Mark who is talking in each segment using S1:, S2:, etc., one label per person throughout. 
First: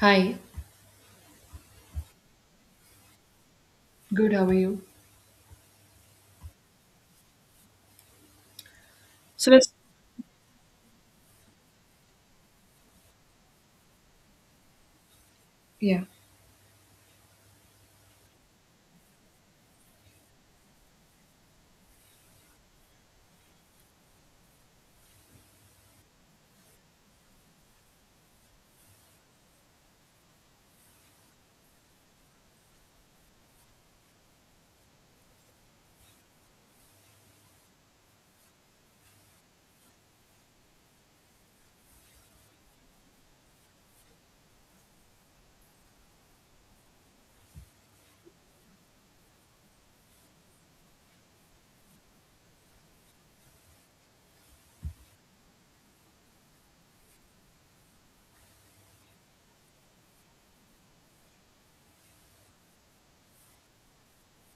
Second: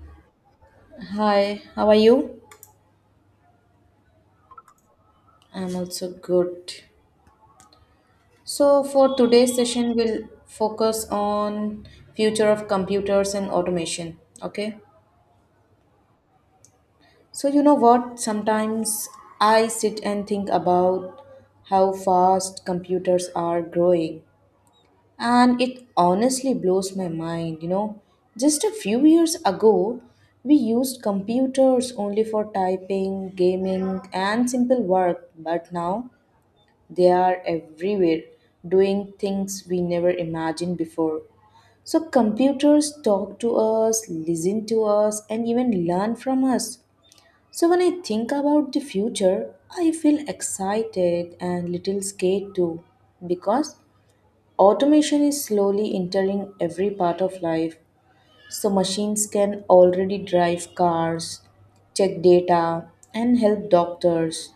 S1: Hi,
S2: Hi, how are you?
S1: good, how are you?
S2: I'm also good. So for
S1: So
S2: today's
S1: let's,
S2: session, we'll focus on future of computers and automation. Okay.
S1: yeah,
S2: So you know what? Sometimes I sit and think about how fast computers are growing, and it honestly blows my mind. You know, just a few years ago, we used computers only for typing, gaming, and simple work, but now they are everywhere doing things we never imagined before. So, computers talk to us, listen to us, and even learn from us. So, when I think about the future, I feel excited and little scared too because automation is slowly entering every part of life so machines can already drive cars, check data, and help doctors.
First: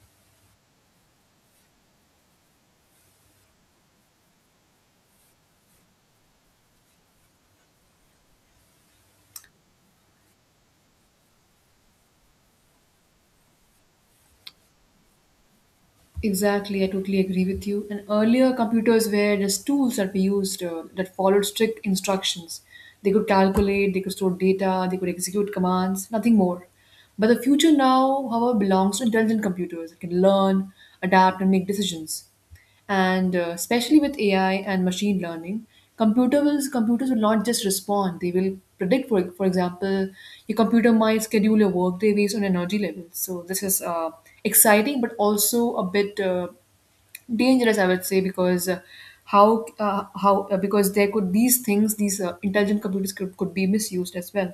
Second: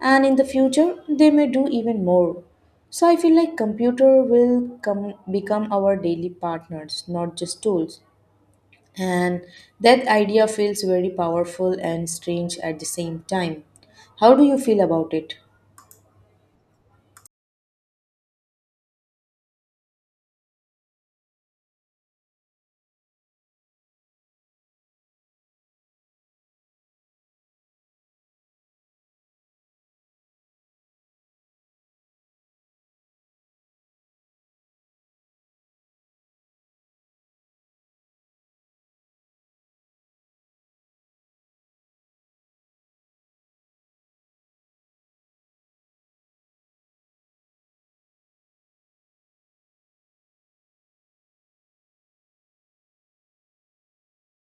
S2: And in the future, they may do even more. So I feel like computer will come become our daily partners, not just tools. And that idea feels very powerful and strange at the same time. How do you feel about it?
S1: Exactly. I totally agree with you. And earlier, computers were just tools that we used that followed strict instructions. They could calculate, they could store data, they could execute commands, nothing more. But the future now, however, belongs to intelligent computers that can learn, adapt, and make decisions. And especially with AI and machine learning, computers will not just respond; they will predict. For example, your computer might schedule your workday based on energy levels. So this is exciting, but also a bit dangerous, I would say, because how because there could these things these intelligent computers could be misused as well,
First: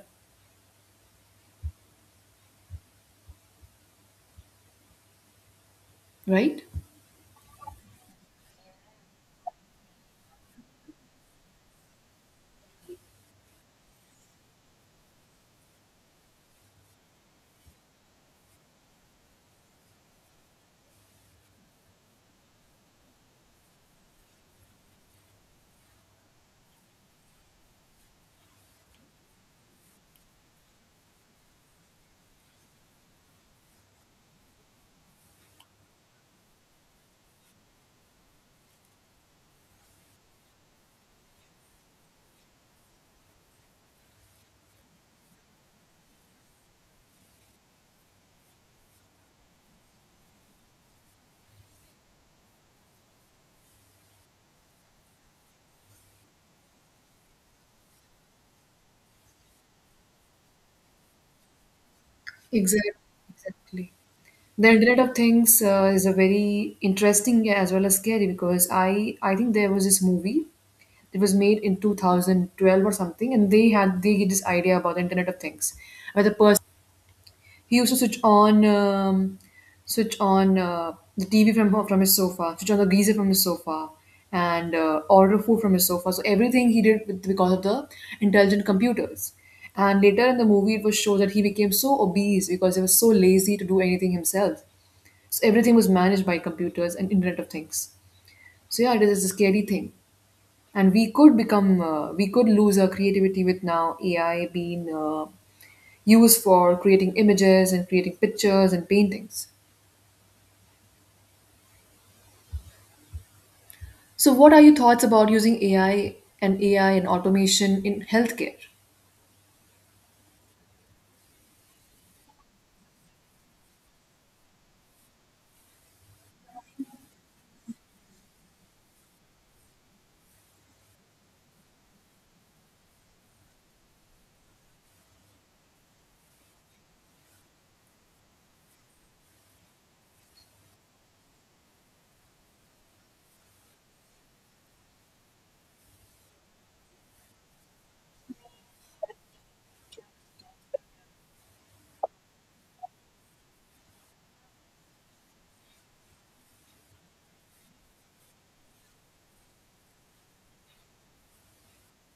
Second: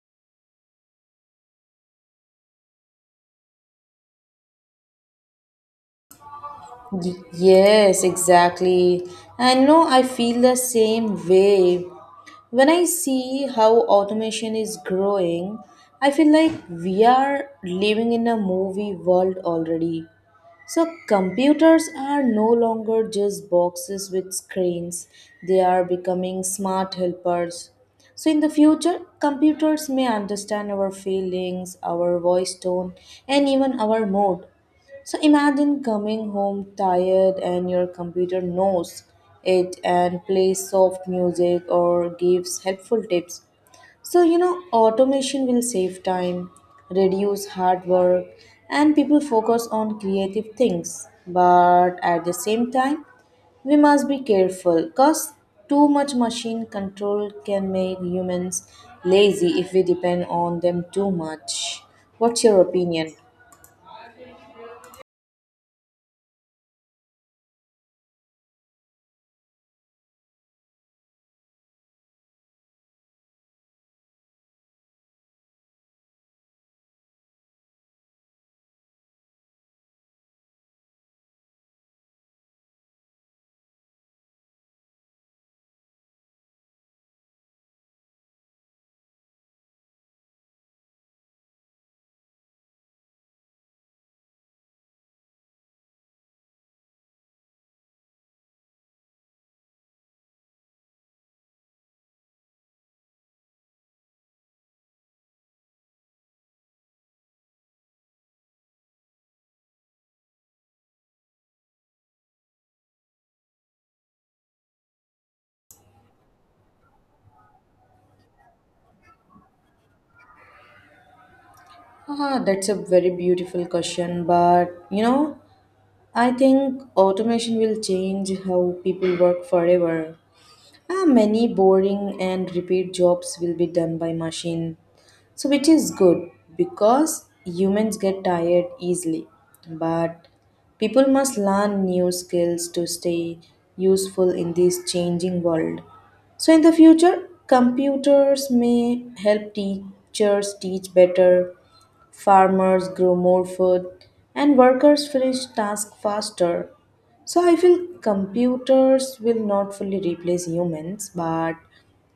S1: right?
S2: Yes, exactly. And know I feel the same way. When I see how automation is growing, I feel like we are living in a movie world already. So, computers are no longer just boxes with screens, they are becoming smart helpers. So, in the future, computers may understand our feelings, our voice tone, and even our mood. So imagine coming home tired and your computer knows it and plays soft music or gives helpful tips. So, you know, automation will save time, reduce hard work, and people focus on creative things. But at the same time, we must be careful because too much machine control can make humans lazy if we depend on them too much. What's your
S1: Exactly.
S2: opinion?
S1: Exactly. The Internet of Things is a very interesting as well as scary, because I think there was this movie. It was made in 2012 or something, and they get this idea about the Internet of Things, where the person, he used to switch on the TV from his sofa, switch on the geyser from his sofa, and order food from his sofa. So everything he did with, because of the intelligent computers. And later in the movie, it was shown that he became so obese because he was so lazy to do anything himself. So everything was managed by computers and Internet of Things. So yeah, it is a scary thing, and we could become we could lose our creativity with now AI being used for creating images and creating pictures and paintings. So what are your thoughts about using AI and automation in healthcare?
S2: Ah, that's a very beautiful question, but you know, I think automation will change how people work forever. Ah, many boring and repeat jobs will be done by machine. So which is good because humans get tired easily. But people must learn new skills to stay useful in this changing world. So in the future, computers may help teachers teach better, farmers grow more food, and workers finish tasks faster. So I feel computers will not fully replace humans, but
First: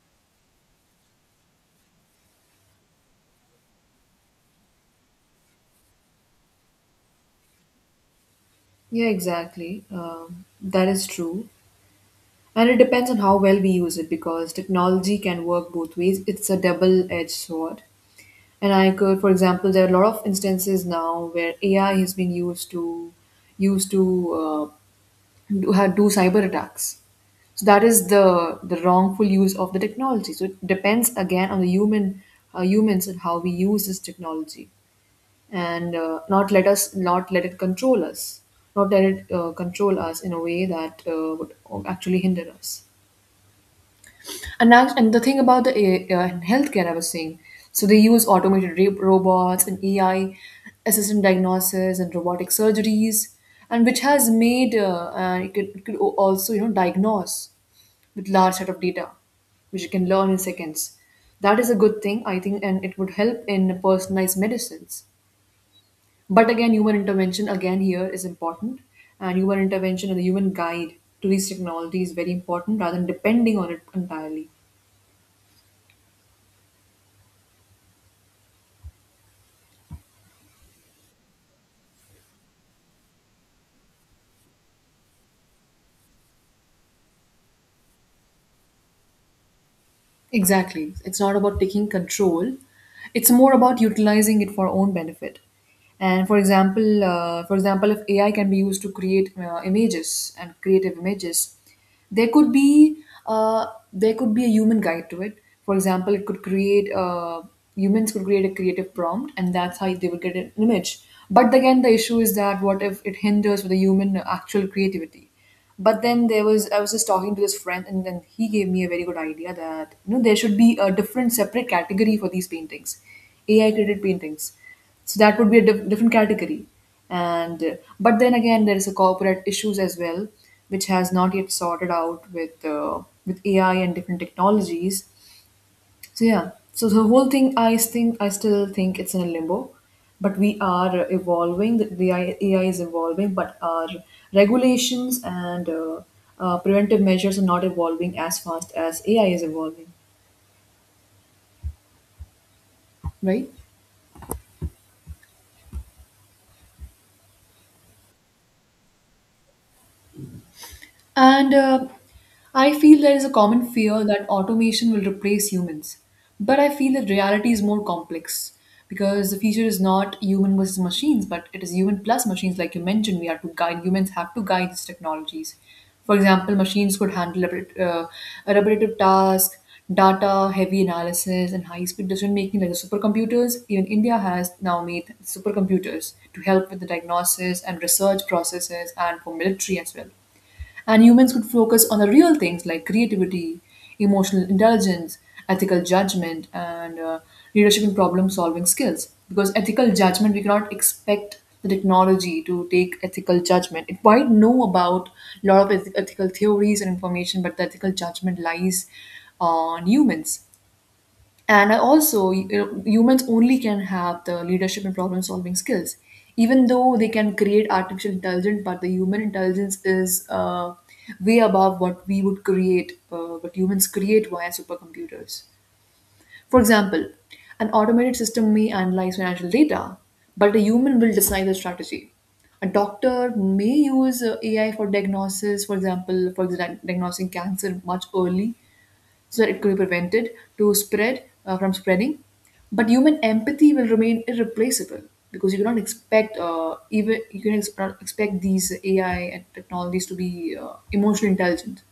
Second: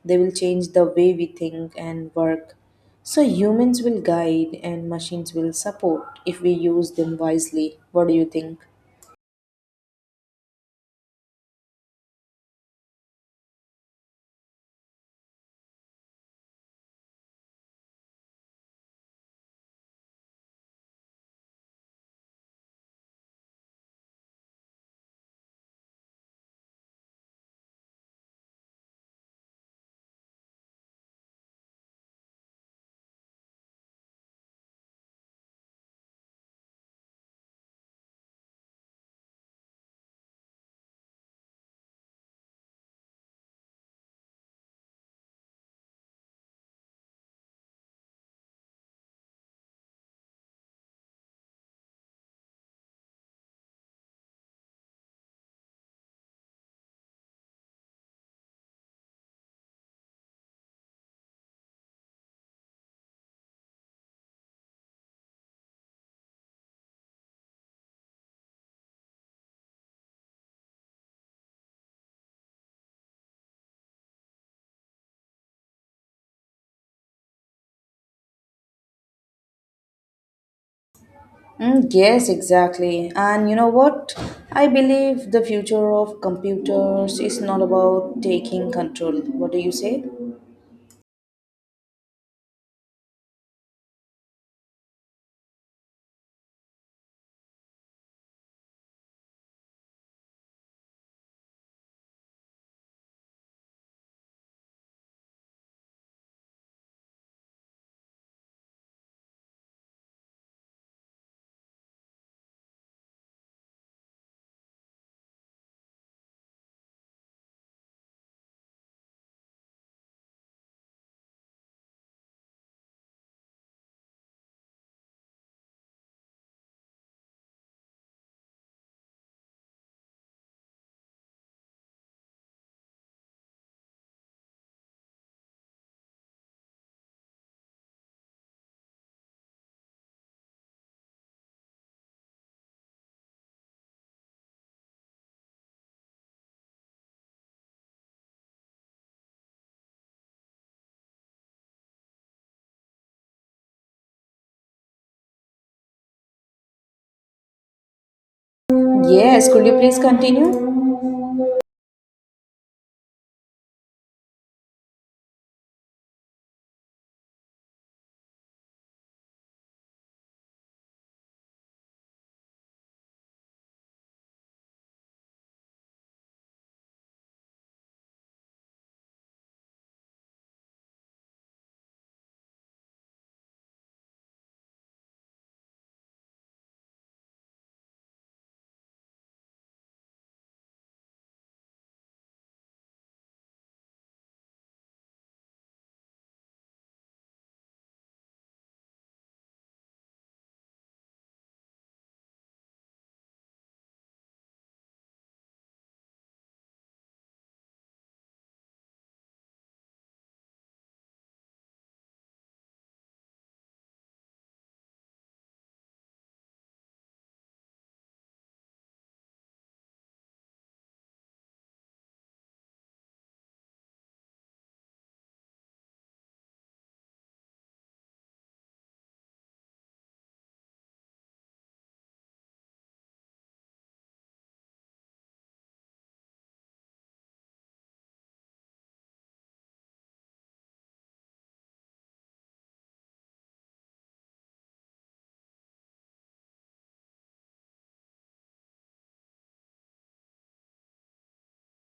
S2: they will change the way we think and work. So humans will guide and machines will support if we use them wisely. What do you think?
S1: Yeah, exactly. That is true. And it depends on how well we use it, because technology can work both ways. It's a double edged sword. And I could, for example, there are a lot of instances now where AI has been used to used to uh, do cyber attacks. So that is the wrongful use of the technology. So it depends again on the human humans and how we use this technology, and not let it control us, not let it control us in a way that would actually hinder us. And now, and the thing about the A healthcare, I was saying, so they use automated robots and AI, assistant diagnosis and robotic surgeries, and which has made it could also, you know, diagnose with large set of data, which you can learn in seconds. That is a good thing, I think, and it would help in personalized medicines. But again, human intervention again here is important, and human intervention and the human guide to these technology is very important, rather than depending on it entirely.
S2: Yes, exactly. And you know what? I believe the future of computers is not about taking control. What do you say?
S1: Exactly. It's not about taking control. It's more about utilizing it for own benefit. And for example, if AI can be used to create images and creative images, there could be a human guide to it. For example, it could create humans could create a creative prompt, and that's how they would get an image. But again, the issue is that what if it hinders the human actual creativity? But then there was, I was just talking to this friend, and then he gave me a very good idea that, you know, there should be a different separate category for these paintings, AI created paintings. So that would be a different category. And but then again, there is a corporate issues as well, which has not yet sorted out with AI and different technologies. So yeah, so the whole thing, I think, I still think it's in a limbo, but we are evolving. AI is evolving, but our regulations and preventive measures are not evolving as fast as AI is evolving, right?
S2: Yes, could you please continue?
S1: And I feel there is a common fear that automation will replace humans. But I feel that reality is more complex, because the future is not human versus machines, but it is human plus machines. Like you mentioned, we are to guide, humans have to guide these technologies. For example, machines could handle a repetitive task, data, heavy analysis, and high speed decision making, like the supercomputers. Even India has now made supercomputers to help with the diagnosis and research processes and for military as well. And humans could focus on the real things like creativity, emotional intelligence, ethical judgment, and leadership and problem solving skills. Because ethical judgment, we cannot expect the technology to take ethical judgment. It might know about a lot of ethical theories and information, but the ethical judgment lies on humans. And I also, you know, humans only can have the leadership and problem solving skills. Even though they can create artificial intelligence, but the human intelligence is way above what we would create, what humans create via supercomputers. For example, an automated system may analyze financial data, but a human will design the strategy. A doctor may use AI for diagnosis, for example, for diagnosing cancer much early, so that it could be prevented to spread from spreading. But human empathy will remain irreplaceable, because you cannot expect even you can ex- not expect these AI and technologies to be emotionally intelligent.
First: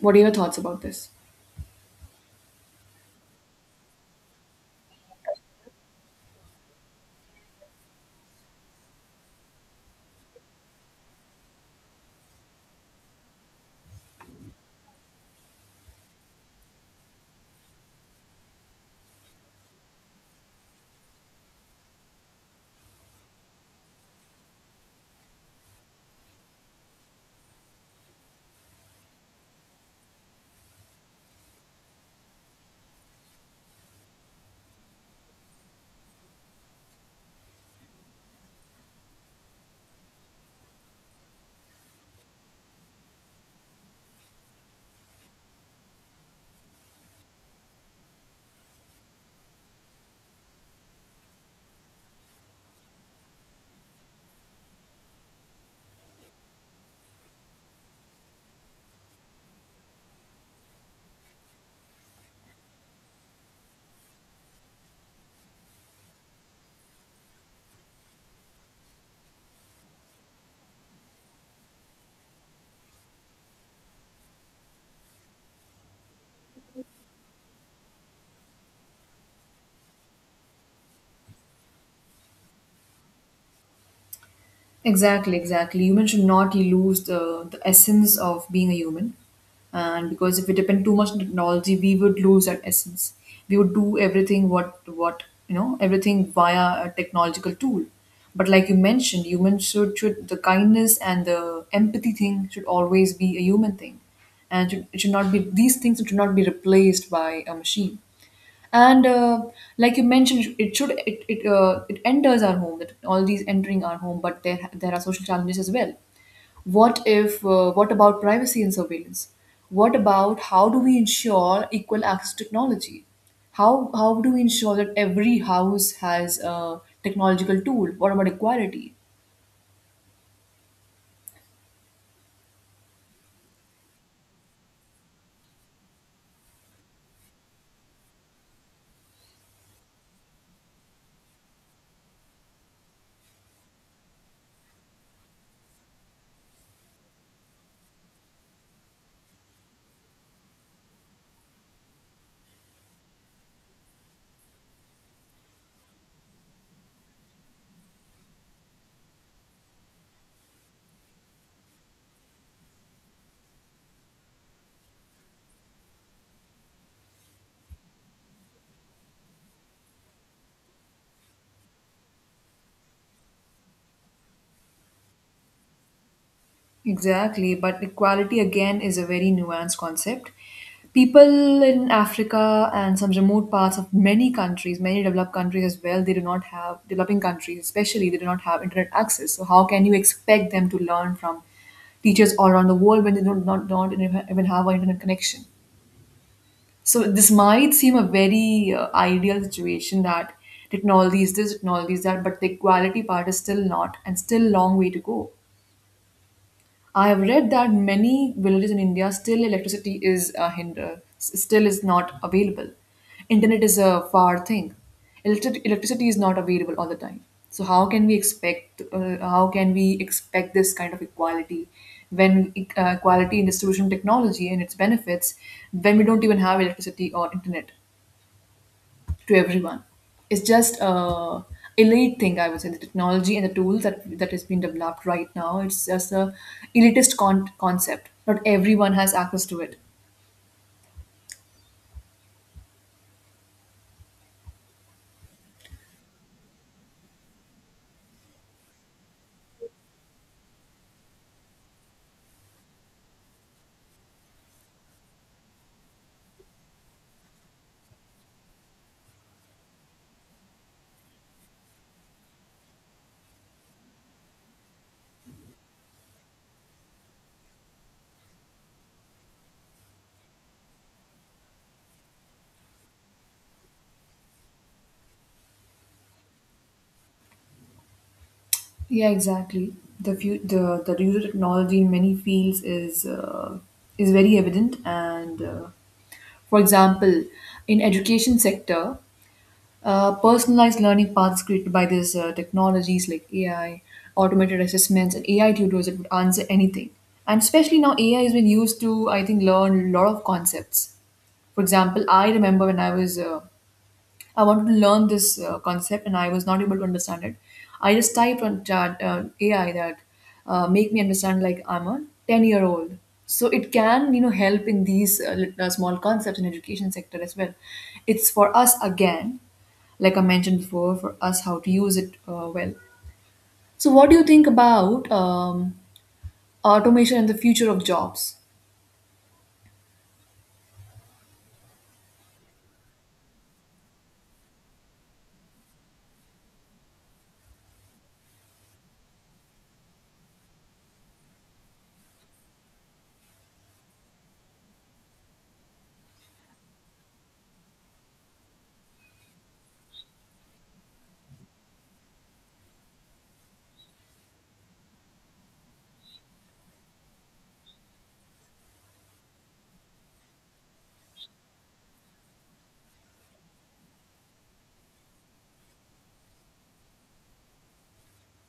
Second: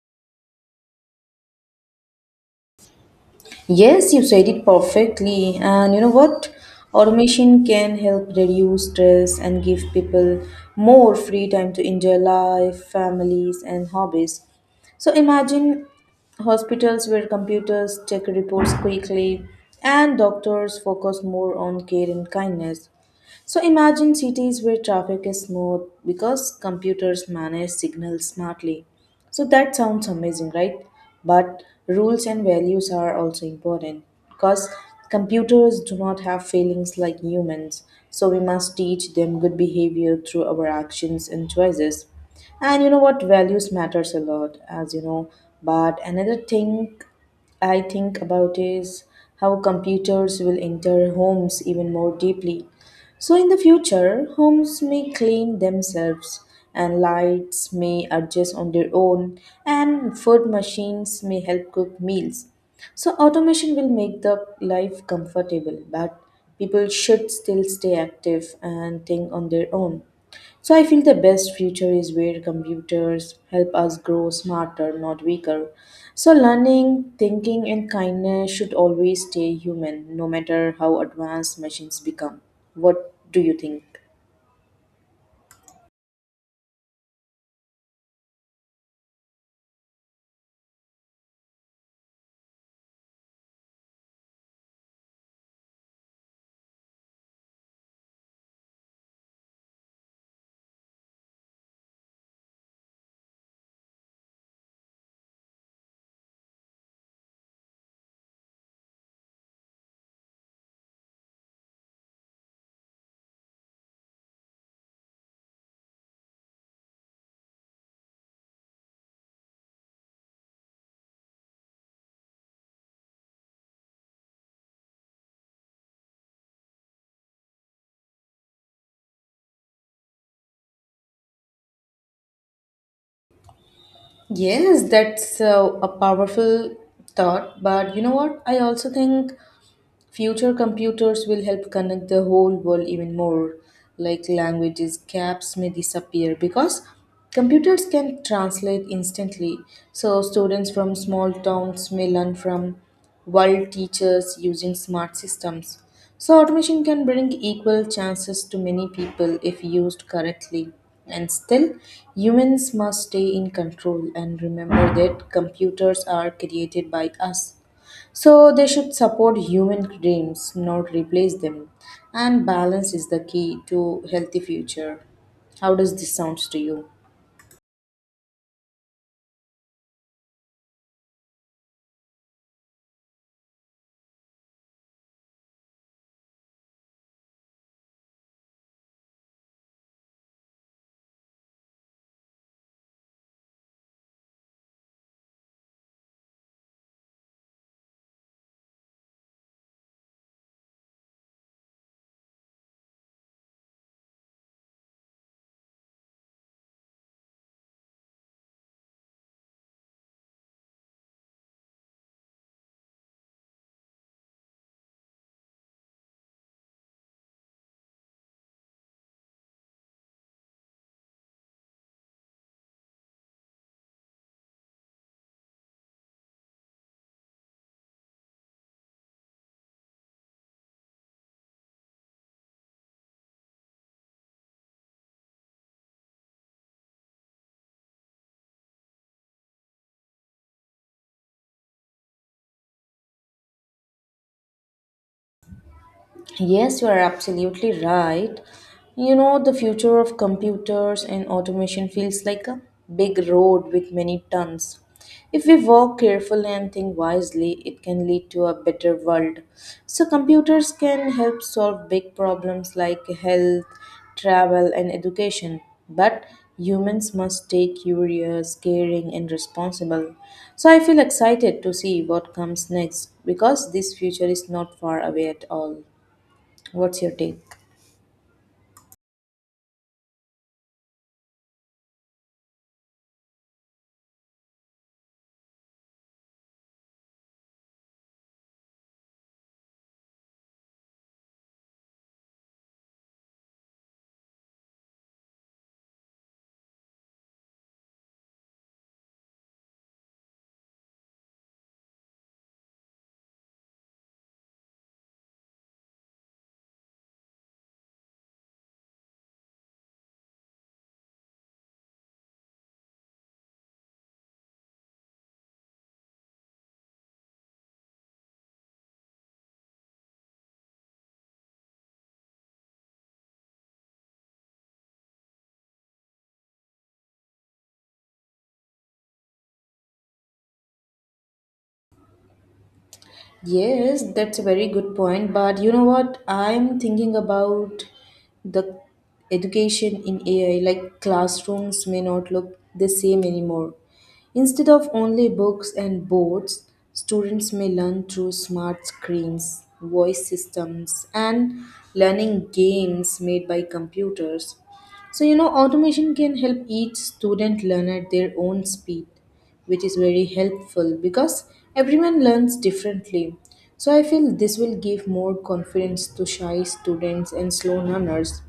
S1: What are your thoughts about this?
S2: Yes, you said it perfectly. And you know what? Automation can help reduce stress and give people more free time to enjoy life, families, and hobbies. So imagine hospitals where computers check reports quickly and doctors focus more on care and kindness. So imagine cities where traffic is smooth because computers manage signals smartly. So that sounds amazing, right? But rules and values are also important because computers do not have feelings like humans. So we must teach them good behavior through our actions and choices. And you know what? Values matters a lot, as you know. But another thing I think about is how computers will enter homes even more deeply so, in the future, homes may clean themselves, and lights may adjust on their own, and food machines may help cook meals. So, automation will make the life comfortable, but people should still stay active and think on their own. So I feel the best future is where computers help us grow smarter, not weaker. So learning, thinking, and kindness should always stay human, no matter how advanced machines become. What do you think?
S1: Exactly, exactly. Human should not lose the essence of being a human. And because if we depend too much on technology, we would lose that essence. We would do everything what you know, everything via a technological tool. But like you mentioned, humans should the kindness and the empathy thing should always be a human thing. And should, it should not be these things should not be replaced by a machine. And like you mentioned, it should it it, it enters our home, that all these entering our home, but there are social challenges as well. What if, what about privacy and surveillance? What about how do we ensure equal access to technology? how how do we ensure that every house has a technological tool? What about equality?
S2: Yes, that's a powerful thought. But you know what? I also think future computers will help connect the whole world even more, like languages gaps may disappear because computers can translate instantly. So students from small towns may learn from world teachers using smart systems. So automation can bring equal chances to many people if used correctly. And still, humans must stay in control and remember that computers are created by us. So they should support human dreams, not replace them. And balance is the key to healthy future. How does this sound to you?
S1: Exactly, but equality again is a very nuanced concept. People in Africa and some remote parts of many countries, many developed countries as well, they do not have, developing countries especially, they do not have internet access. So, how can you expect them to learn from teachers all around the world when they do not, don't even have an internet connection? So, this might seem a very ideal situation, that technology is this, technology is that, but the equality part is still not and still long way to go. I have read that many villages in India still electricity is a hinder, still is not available. Internet is a far thing. Electricity is not available all the time. So how can we expect? How can we expect this kind of equality when equality in distribution technology and its benefits when we don't even have electricity or internet to everyone? It's just a elite thing, I would say. The technology and the tools that has been developed right now, it's just a elitist concept. Not everyone has access to it.
S2: Yes, you are absolutely right. You know, the future of computers and automation feels like a big road with many turns. If we walk carefully and think wisely, it can lead to a better world. So, computers can help solve big problems like health, travel, and education. But humans must stay curious, caring, and responsible. So, I feel excited to see what comes next because this future is not far away at all. What's your take?
S1: Yeah, exactly. The few, the use of technology in many fields is very evident, and for example, in education sector, personalized learning paths created by these technologies like AI, automated assessments, and AI tutors that would answer anything. And especially now, AI has been used to, I think, learn a lot of concepts. For example, I remember when I was I wanted to learn this concept and I was not able to understand it. I just typed on chat AI that make me understand like I'm a 10-year-old. So it can, you know, help in these small concepts in education sector as well. It's for us again, like I mentioned before, for us how to use it well. So what do you think about automation and the future of jobs?
S2: Yes, that's a very good point. But you know what? I'm thinking about the education in AI. Like classrooms may not look the same anymore. Instead of only books and boards, students may learn through smart screens, voice systems, and learning games made by computers. So, you know, automation can help each student learn at their own speed, which is very helpful because everyone learns differently. So I feel this will give more confidence to shy students and slow learners,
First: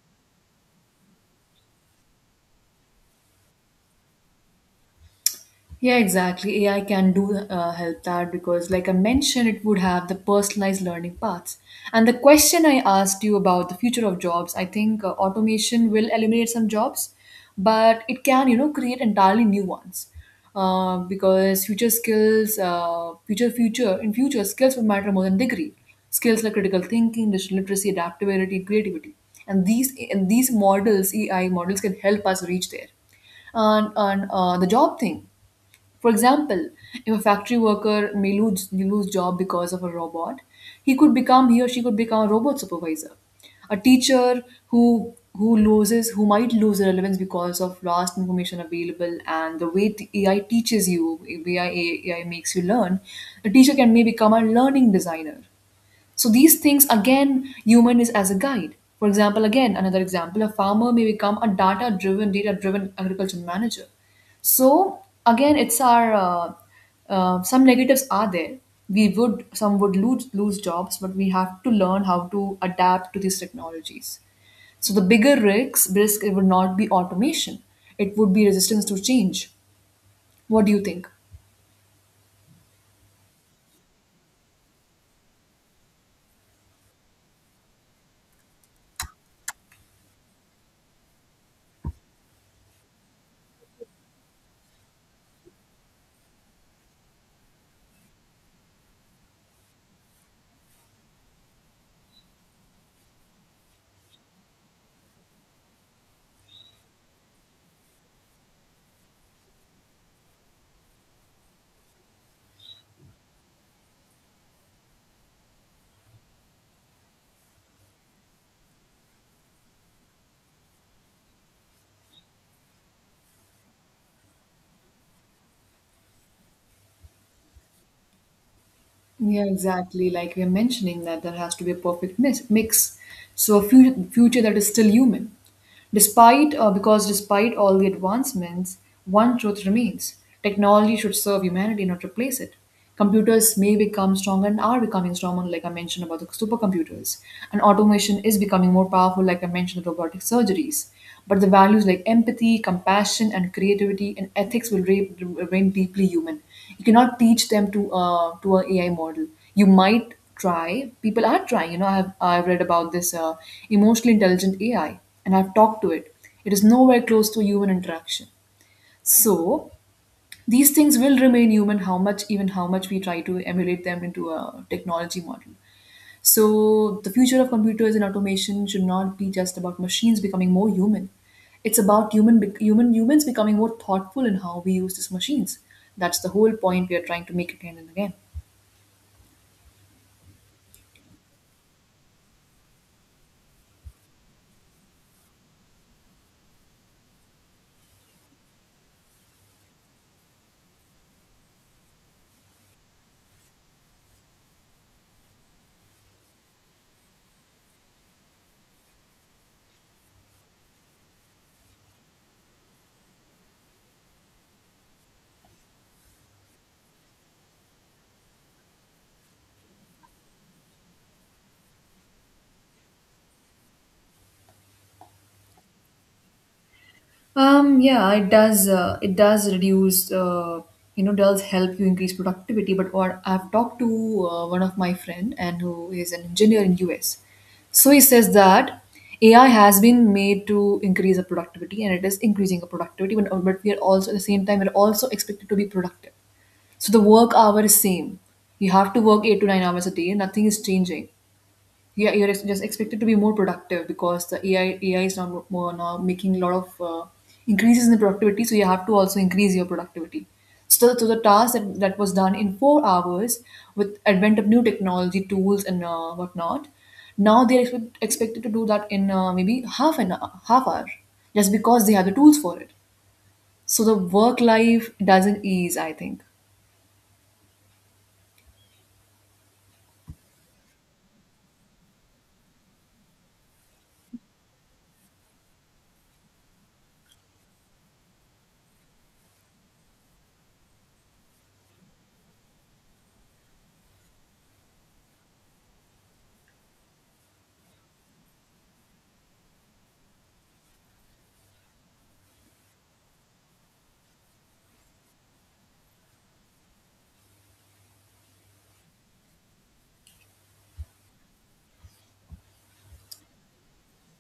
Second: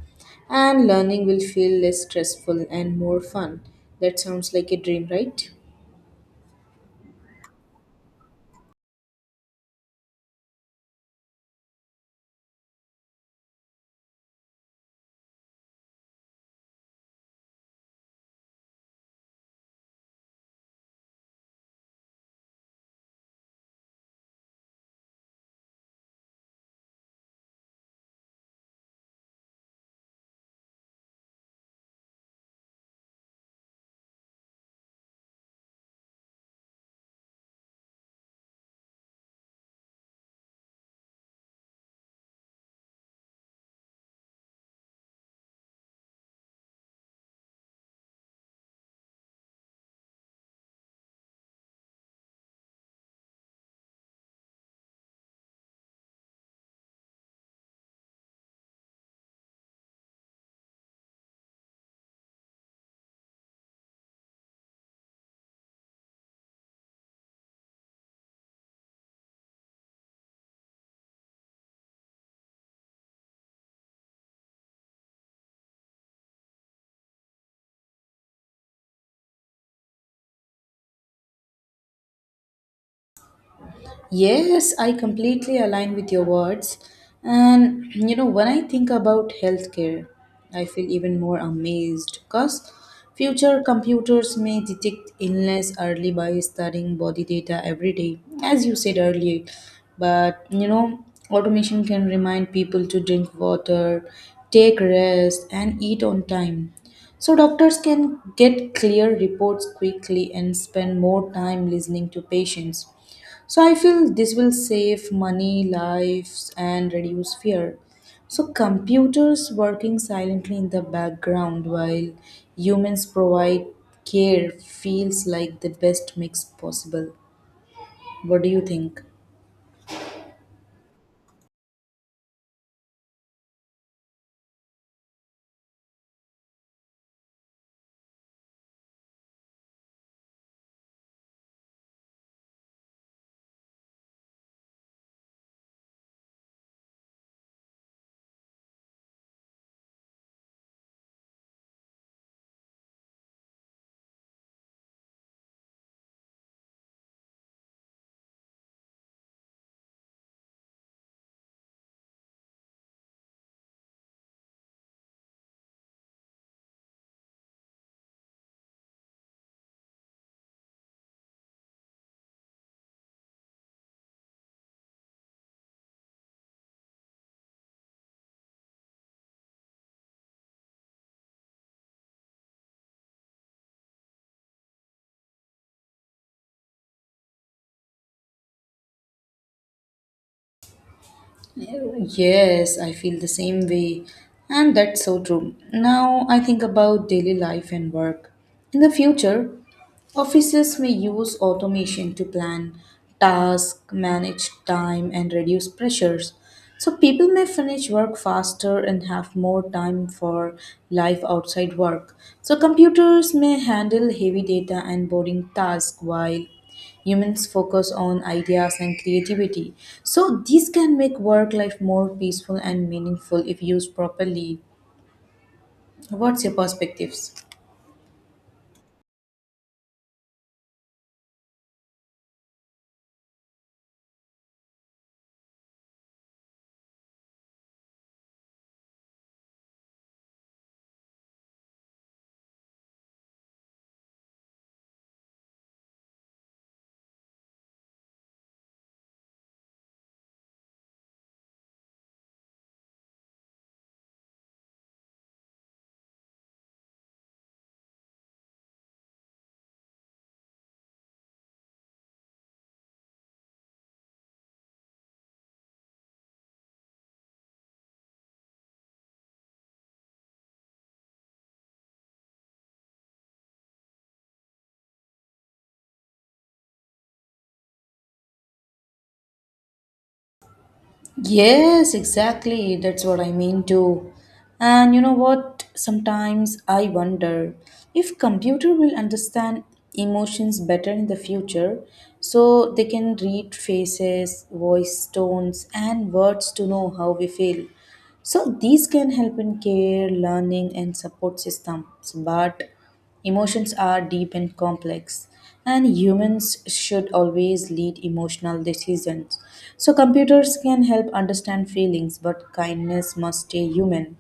S2: and learning will feel less stressful and more fun. That sounds like a dream, right?
S1: Yeah, exactly. AI can do help that because, like I mentioned, it would have the personalized learning paths. And the question I asked you about the future of jobs, I think automation will eliminate some jobs, but it can, you know, create entirely new ones. Because future skills, future skills will matter more than degree. Skills like critical thinking, digital literacy, adaptability, creativity, and these models, AI models, can help us reach there and, the job thing. For example, if a factory worker may lose job because of a robot, he or she could become a robot supervisor. A teacher who loses who might lose relevance because of vast information available and the way AI teaches you, AI, AI makes you learn, a teacher can may become a learning designer. So these things again, human is as a guide. For example, again, another example, a farmer may become a data driven agriculture manager. So again, it's our some negatives are there. We would some would lose jobs, but we have to learn how to adapt to these technologies. So the bigger risk it would not be automation. It would be resistance to change. What do you think?
S2: Yes, I completely align with your words. And you know, when I think about healthcare, I feel even more amazed because future computers may detect illness early by studying body data every day, as you said earlier. But you know, automation can remind people to drink water, take rest, and eat on time. So doctors can get clear reports quickly and spend more time listening to patients. So I feel this will save money, lives, and reduce fear. So computers working silently in the background while humans provide care feels like the best mix possible. What do you think?
S1: Yeah, exactly. Like we are mentioning that there has to be a perfect mix. So a future that is still human. Because despite all the advancements, one truth remains. Technology should serve humanity, not replace it. Computers may become stronger and are becoming stronger, like I mentioned about the supercomputers. And automation is becoming more powerful, like I mentioned, the robotic surgeries. But the values like empathy, compassion, and creativity and ethics will remain deeply human. You cannot teach them to an a AI model. You might try. People are trying. You know, I've read about this emotionally intelligent AI, and I've talked to it. It is nowhere close to human interaction. So these things will remain human. How much we try to emulate them into a technology model. So the future of computers and automation should not be just about machines becoming more human. It's about humans becoming more thoughtful in how we use these machines. That's the whole point we are trying to make again and again.
S2: Yes, I feel the same way. And that's so true. Now I think about daily life and work. In the future, offices may use automation to plan tasks, manage time, and reduce pressures. So people may finish work faster and have more time for life outside work. So computers may handle heavy data and boring tasks while humans focus on ideas and creativity. So these can make work life more peaceful and meaningful if used properly. What's your perspectives?
S1: Yeah, it does. It does reduce. Does help you increase productivity. But what I've talked to one of my friend and who is an engineer in US, so he says that AI has been made to increase the productivity, and it is increasing the productivity. But we are also at the same time we're also expected to be productive. So the work hour is same. You have to work 8 to 9 hours a day. Nothing is changing. Yeah, you're just expected to be more productive because the AI is now more now making a lot of increases in the productivity, so you have to also increase your productivity. So the task that was done in 4 hours, with advent of new technology tools and whatnot, now they're expected to do that in maybe half an hour, half hour, just because they have the tools for it. So the work life doesn't ease, I think.
S2: Yes, exactly. That's what I mean too. And you know what? Sometimes I wonder if computer will understand emotions better in the future so they can read faces, voice tones and words to know how we feel. So these can help in care, learning, and support systems, but emotions are deep and complex, and humans should always lead emotional decisions. So computers can help understand feelings, but kindness must stay human.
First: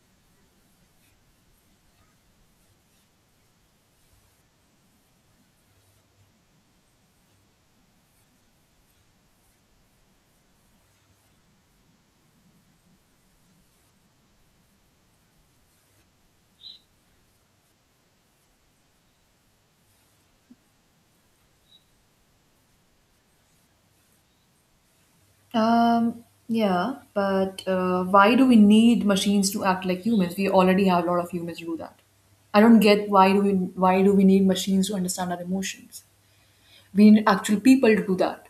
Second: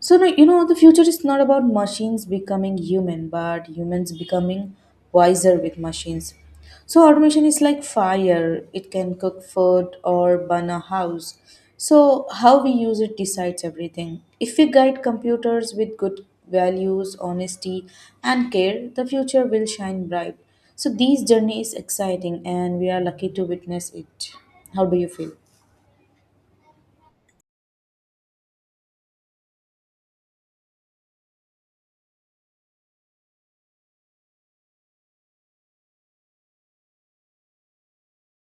S2: So no, you know the future is not about machines becoming human, but humans becoming wiser with machines. So automation is like fire. It can cook food or burn a house. So how we use it decides everything. If we guide computers with good values, honesty and care, the future will shine bright. So this journey is exciting and we are lucky to witness it. How do you feel?
S1: Yeah, but why do we need machines to act like humans? We already have a lot of humans do that. I don't get why do we need machines to understand our emotions? We need actual people to do that.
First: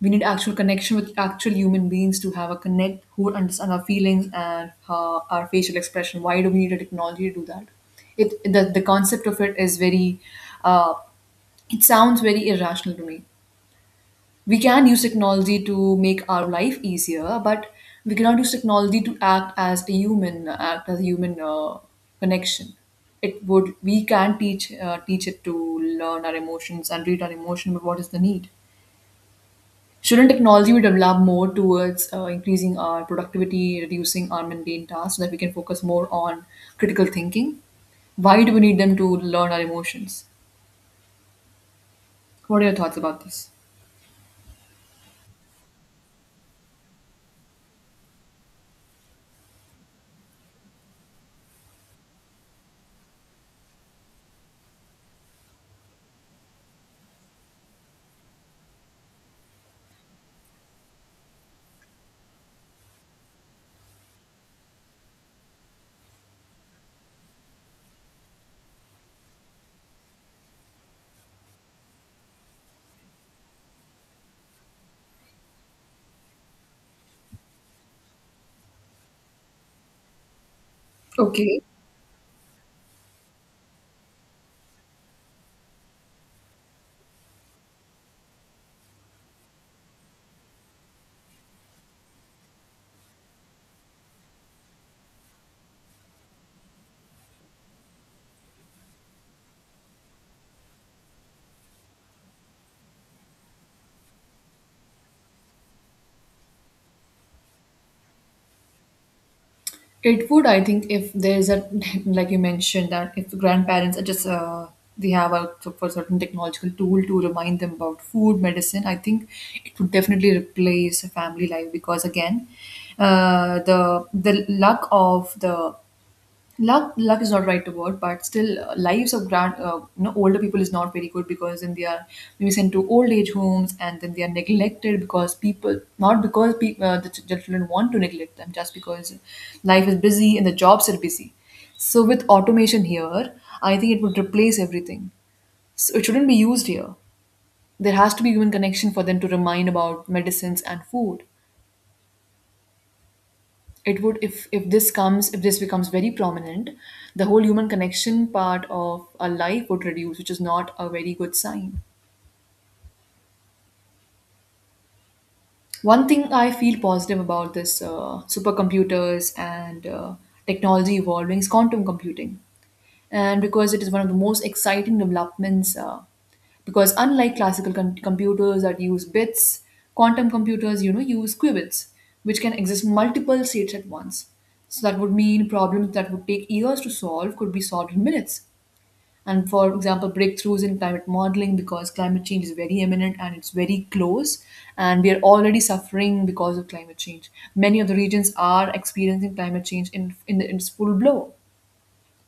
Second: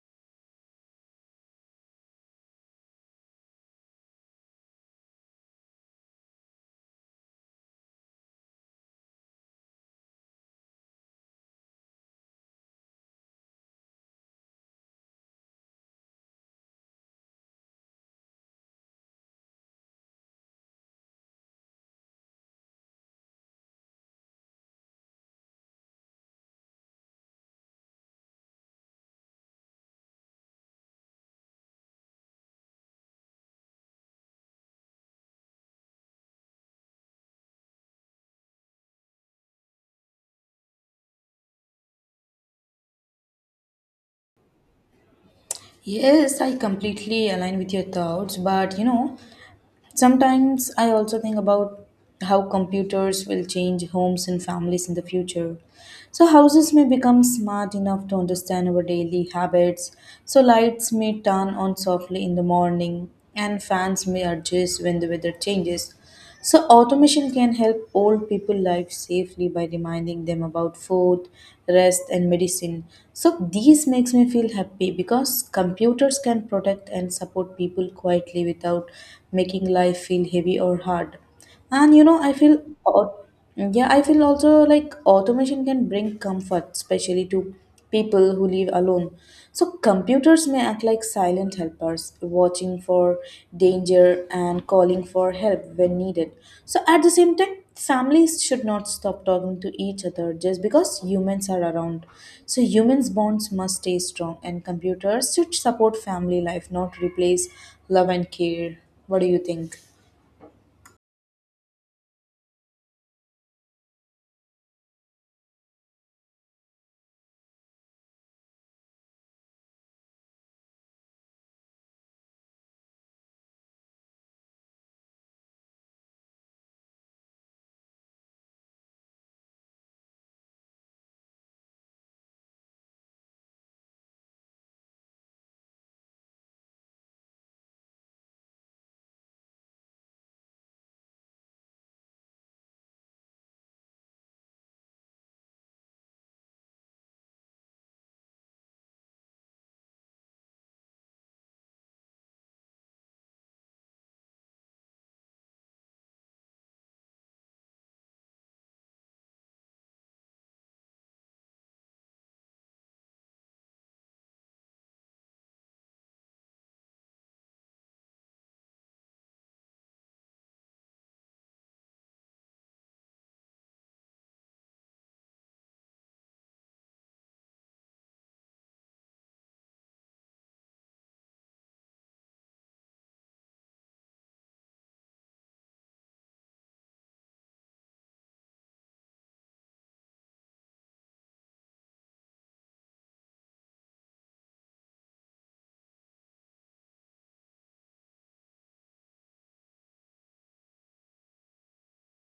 S1: We need actual connection with actual human beings to have a connect who understand our feelings and our facial expression. Why do we need a technology to do that? The concept of it is very uh, it sounds very irrational to me. We can use technology to make our life easier, but we cannot use technology to act as a human, act as a human connection. It would we can teach it to learn our emotions and read our emotion, but what is the need? Shouldn't technology be developed more towards increasing our productivity, reducing our mundane tasks, so that we can focus more on critical thinking? Why do we need them to learn our emotions? What are your thoughts about this?
S2: Yes, I completely align with your thoughts, but you know, sometimes I also think about how computers will change homes and families in the future. So, houses may become smart enough to understand our daily habits. So, lights may turn on softly in the morning, and fans may adjust when the weather changes. So, automation can help old people live safely by reminding them about food, rest, and medicine. So, these makes me feel happy because computers can protect and support people quietly without making life feel heavy or hard.
S1: Okay.
S2: And you know, I feel, yeah, I feel also like automation can bring comfort, especially to people who live alone. So computers may act like silent helpers, watching for danger and calling for help when needed. So at the same time, families should not stop talking to each other just because humans are around. So humans' bonds must stay strong, and computers should support family life, not replace love and care. What do you think?
S1: It would, I think, if there's a like you mentioned that if grandparents are just they have a so for certain technological tool to remind them about food, medicine. I think it would definitely replace family life because again, the luck of the luck is not right word, but still, lives of grand you know, older people is not very good because then they are maybe sent to old age homes, and then they are neglected because people not because pe- the ch- children want to neglect them just because life is busy and the jobs are busy. So with automation here, I think it would replace everything. So it shouldn't be used here. There has to be human connection for them to remind about medicines and food. It would, if this comes, if this becomes very prominent, the whole human connection part of our life would reduce, which is not a very good sign. One thing I feel positive about this supercomputers and technology evolving is quantum computing, and because it is one of the most exciting developments because unlike classical computers that use bits, quantum computers, you know, use qubits, which can exist in multiple states at once. So that would mean problems that would take years to solve could be solved in minutes. And for example, breakthroughs in climate modeling, because climate change is very imminent and it's very close, and we are already suffering because of climate change. Many of the regions are experiencing climate change in its full blow.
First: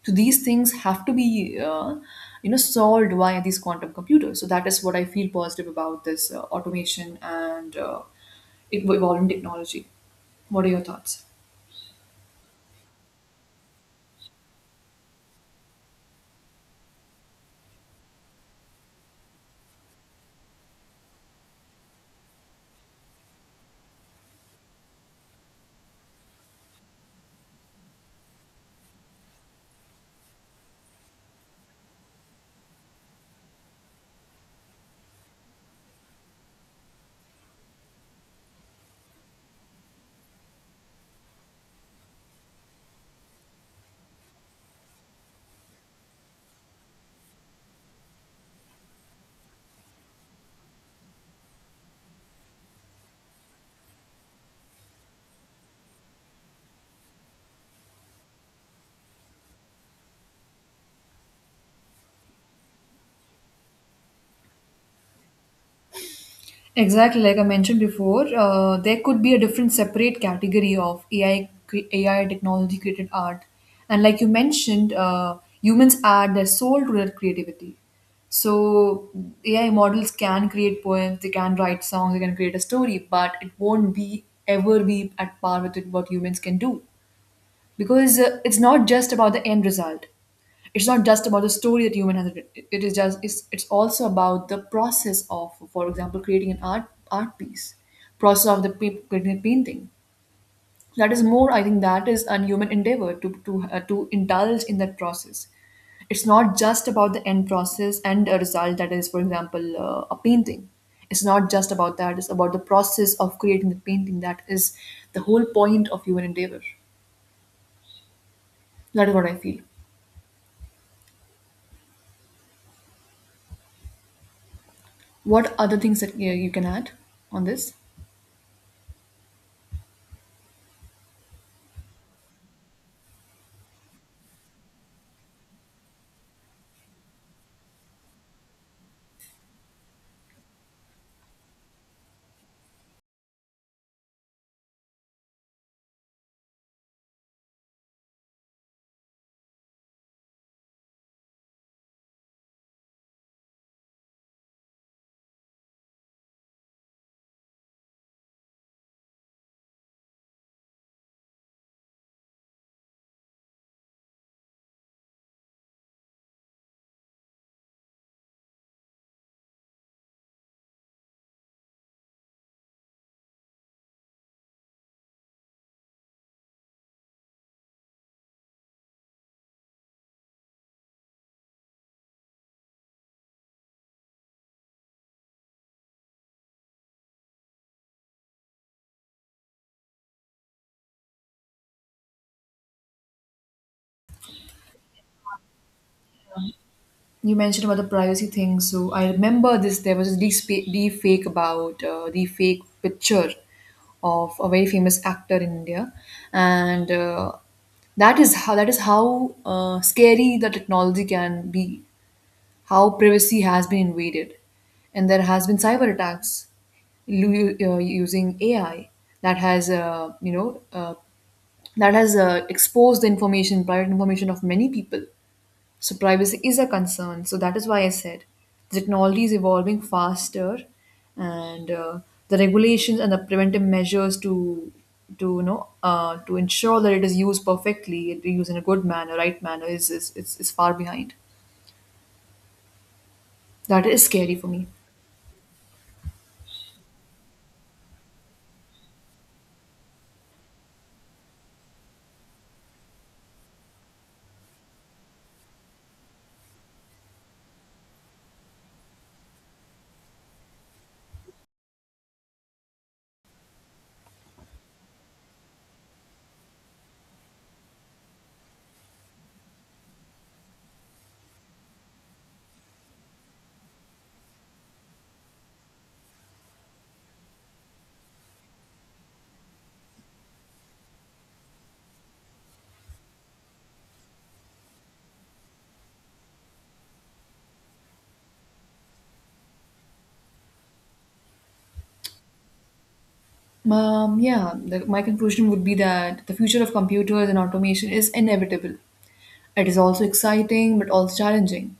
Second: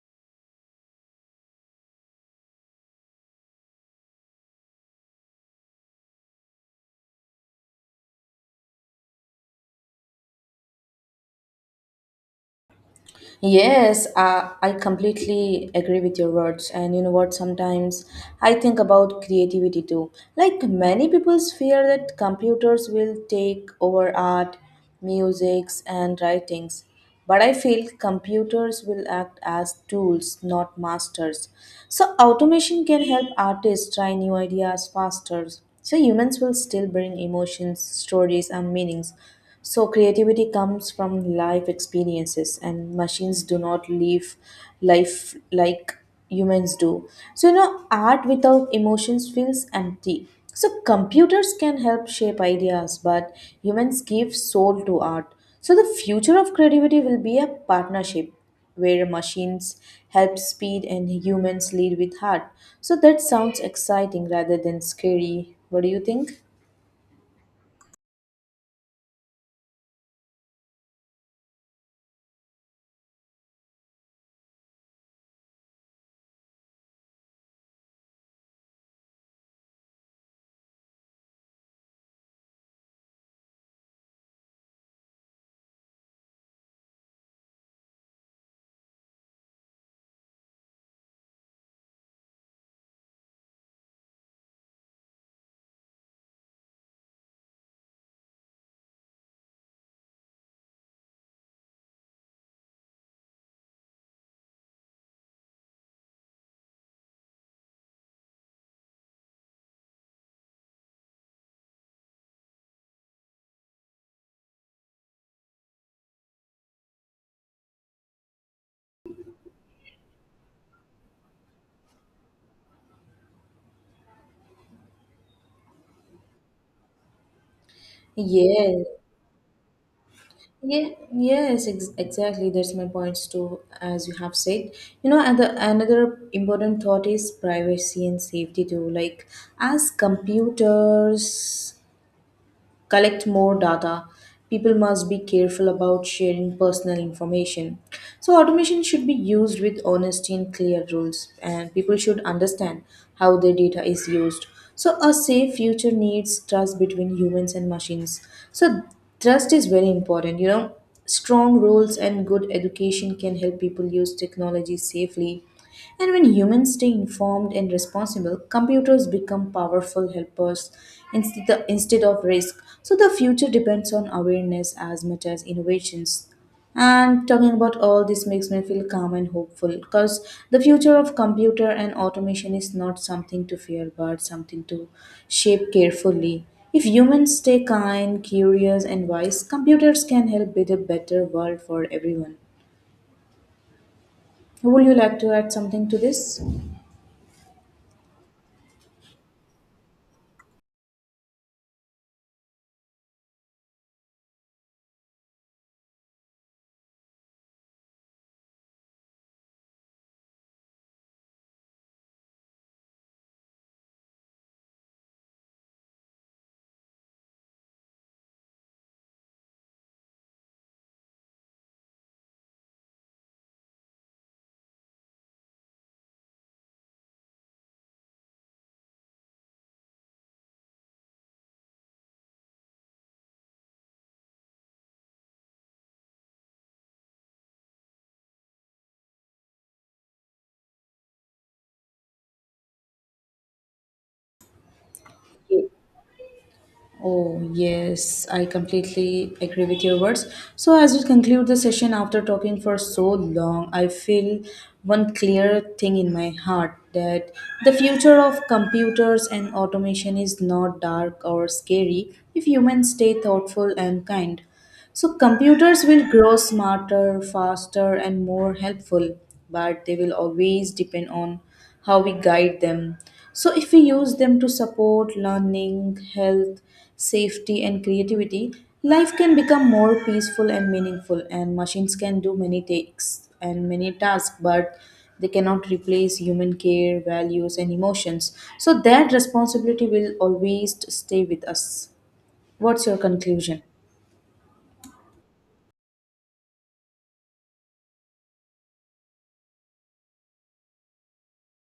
S1: So these things have to be you know, solved via these quantum computers. So that is what I feel positive about this automation and evolving technology. What are your thoughts?
S2: Yes, I completely agree with your words. And you know what? Sometimes I think about creativity too. Like many people's fear that computers will take over art, musics, and writings. But I feel computers will act as tools, not masters. So automation can help artists try new ideas faster. So humans will still bring emotions, stories, and meanings. So, creativity comes from life experiences, and machines do not live life like humans do. So, you know, art without emotions feels empty. So, computers can help shape ideas, but humans give soul to art. So, the future of creativity will be a partnership where machines help speed and humans lead with heart. So, that sounds exciting rather than scary. What do you think?
S1: Exactly, like I mentioned before, there could be a different separate category of AI, AI technology created art. And like you mentioned, humans add their soul to their creativity. So AI models can create poems, they can write songs, they can create a story, but it won't be ever be at par with it what humans can do, because it's not just about the end result. It's not just about the story that human has writ- it is just it's also about the process of, for example, creating an art art piece, process of the creating a painting. That is more, I think, that is an human endeavor to to indulge in that process. It's not just about the end process and a result that is, for example, a painting. It's not just about that. It's about the process of creating the painting. That is the whole point of human endeavor. That is what I feel. What other things that you can add on this?
S2: Yes. Yeah, yes, exactly. That's my points too, as you have said. You know, and the, another important thought is privacy and safety too. Like, as computers collect more data. People must be careful about sharing personal information. So, automation should be used with honesty and clear rules, and people should understand how their data is used. So, a safe future needs trust between humans and machines. So, trust is very important, you know. Strong rules and good education can help people use technology safely and when humans stay informed and responsible, computers become powerful helpers instead of risk. So the future depends on awareness as much as innovations. And talking about all this makes me feel calm and hopeful because the future of computer and automation is not something to fear but something to shape carefully. If humans stay kind, curious, and wise, computers can help build a better world for everyone. Would you like to add something to this?
S1: You mentioned about the privacy thing, so I remember this, there was a deep fake about the fake picture of a very famous actor in India. And that is how scary the technology can be, how privacy has been invaded. And there has been cyber attacks, using AI, that has exposed the information, private information of many people. So privacy is a concern. So that is why I said the technology is evolving faster, and the regulations and the preventive measures to to ensure that it is used perfectly, it is used in a good manner, right manner, is far behind. That is scary for me.
S2: Yes. Oh, yes, I completely agree with your words. So, as we conclude the session after talking for so long, I feel one clear thing in my heart that the future of computers and automation is not dark or scary if humans stay thoughtful and kind. So, computers will grow smarter, faster, and more helpful, but they will always depend on how we guide them. So, if we use them to support learning, health, safety, and creativity, life can become more peaceful and meaningful. And machines can do many takes and many tasks, but they cannot replace human care, values, and emotions. So, that responsibility will always stay with us. What's your conclusion?
S1: My conclusion would be that the future of computers and automation is inevitable. It is also exciting but also challenging.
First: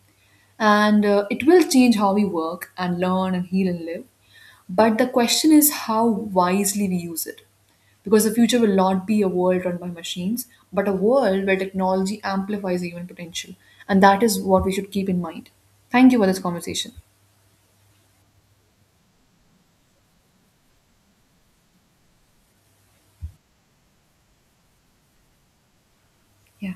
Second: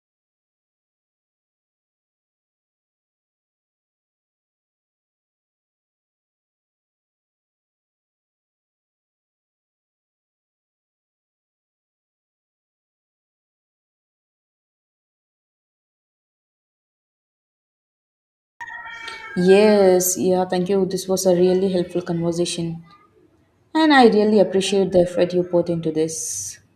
S1: And it will change how we work and learn and heal and live. But the question is how wisely we use it. Because the future will not be a world run by machines, but a world where technology amplifies the human potential. And that is what we should keep in mind. Thank you for this conversation.
S2: Yes, yeah, thank you. This was a really helpful conversation. And I really appreciate the effort you put into this.
S1: Yeah.